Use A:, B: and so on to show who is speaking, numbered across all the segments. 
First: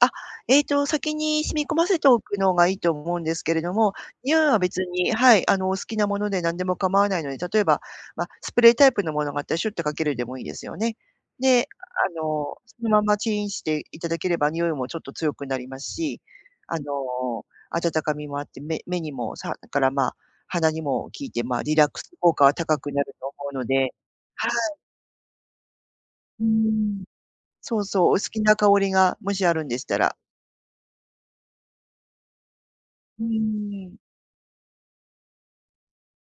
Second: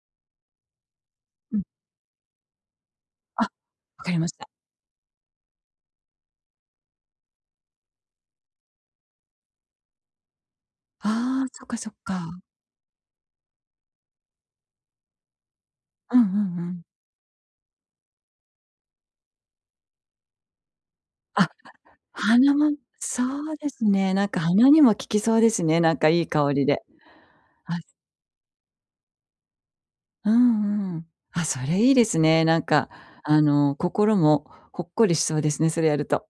A: あ、えっと、先に
B: う
A: 染
B: ん。
A: み込ませておくのがいいと思うんです
B: あ、
A: けれども、
B: 分かりまし
A: 匂い
B: た。
A: は別にはい、あの、お好きなもので何でも構わないので、例えば、ま、スプレータイプのものがあったらシュっとかけるでもいいですよね。
B: ああ、そ
A: で、
B: か、そっ
A: あ
B: か。
A: の、そのままチンしていただければ匂いもちょっと強くなります
B: う
A: し、
B: んうんう
A: あ
B: ん。
A: の、温かみもあって、目目にもさだから、ま、鼻にも効いて、
B: あ、
A: ま、リラックス効果は
B: 鼻も、
A: 高くなる
B: そ
A: と思う
B: う
A: の
B: で
A: で
B: すね、なんか
A: は
B: 鼻
A: い。
B: にも効きそうですね、なんかいい
A: うー
B: 香りで。
A: ん、そ
B: あ
A: うそう、お好きな香りが、もしあるんでしたら。
B: うんうん。あ、それいいですね。なんか、
A: う
B: あの、
A: ーん。
B: 心もほっこりしそうですね、それやると。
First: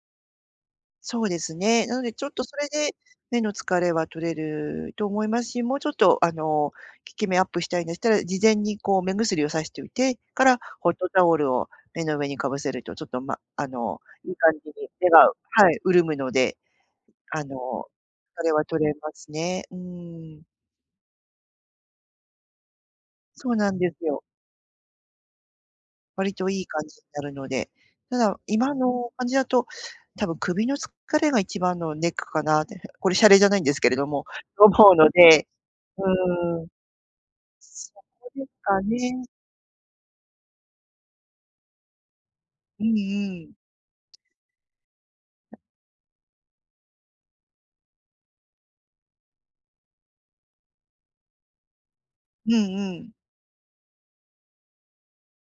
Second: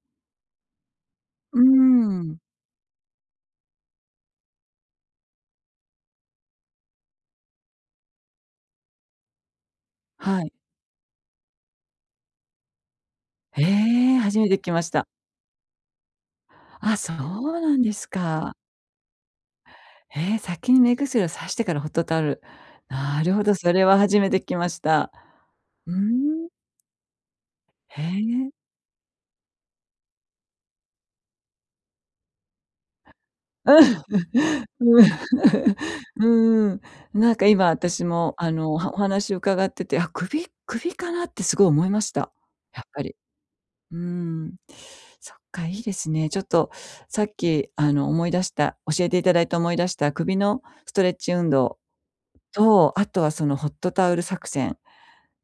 A: そうです
B: うー
A: ね、なので、ちょっ
B: ん。
A: とそれで目の疲れは取れると思いますし、もうちょっと、あの、効き目アップしたいんでしたら、事前にこう目薬をさしといて
B: は
A: か
B: い。
A: ら、ホットタオルを、目の上にかぶせるとちょっと、ま、
B: へ
A: あの、
B: え、
A: いい
B: 初め
A: 感
B: て聞
A: じ
B: きま
A: に
B: した。
A: 目がはい、潤むので、
B: あ、そ
A: あ
B: うなん
A: の、
B: です
A: 疲れ
B: か。
A: は取れますね、う
B: え、
A: ーん。
B: 先に目薬を差してからホットタオル。なるほ
A: そ
B: ど、
A: うな
B: そ
A: ん
B: れ
A: で
B: は
A: す
B: 初
A: よ。
B: めて聞きました。うー
A: 割と
B: ん。
A: いい感じになるので、
B: へ
A: ただ、
B: え。
A: 今の感じだと多分、首の疲れが一番のネックかなって。これ洒落じゃないんですけれども、と 思うのでうーん。
B: うーん、なんか今、
A: そ
B: 私
A: こ
B: も
A: で
B: あの、お
A: か
B: はお
A: ね。
B: 話を伺ってて、あ、首？首かなってすごい思いました、や
A: う
B: っ
A: んう
B: ぱり。
A: ん。
B: うーん。そっか、いいですね。ちょっと、さっき、あの、思い出した、教えていただいた、思い出した、首のストレッチ運動
A: うん
B: と、
A: う
B: あ
A: ん。
B: とはそのホットタオル作戦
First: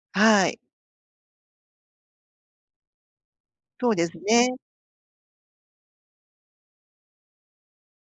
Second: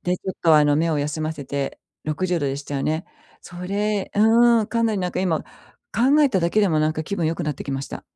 B: で、ちょっ
A: は
B: と、
A: い。
B: あの、目を休ませて、60度でしたよね？そ
A: そうで
B: れ
A: すね。
B: うーん、かなりなんか今、考えただけでもなんか気分良くなってきました。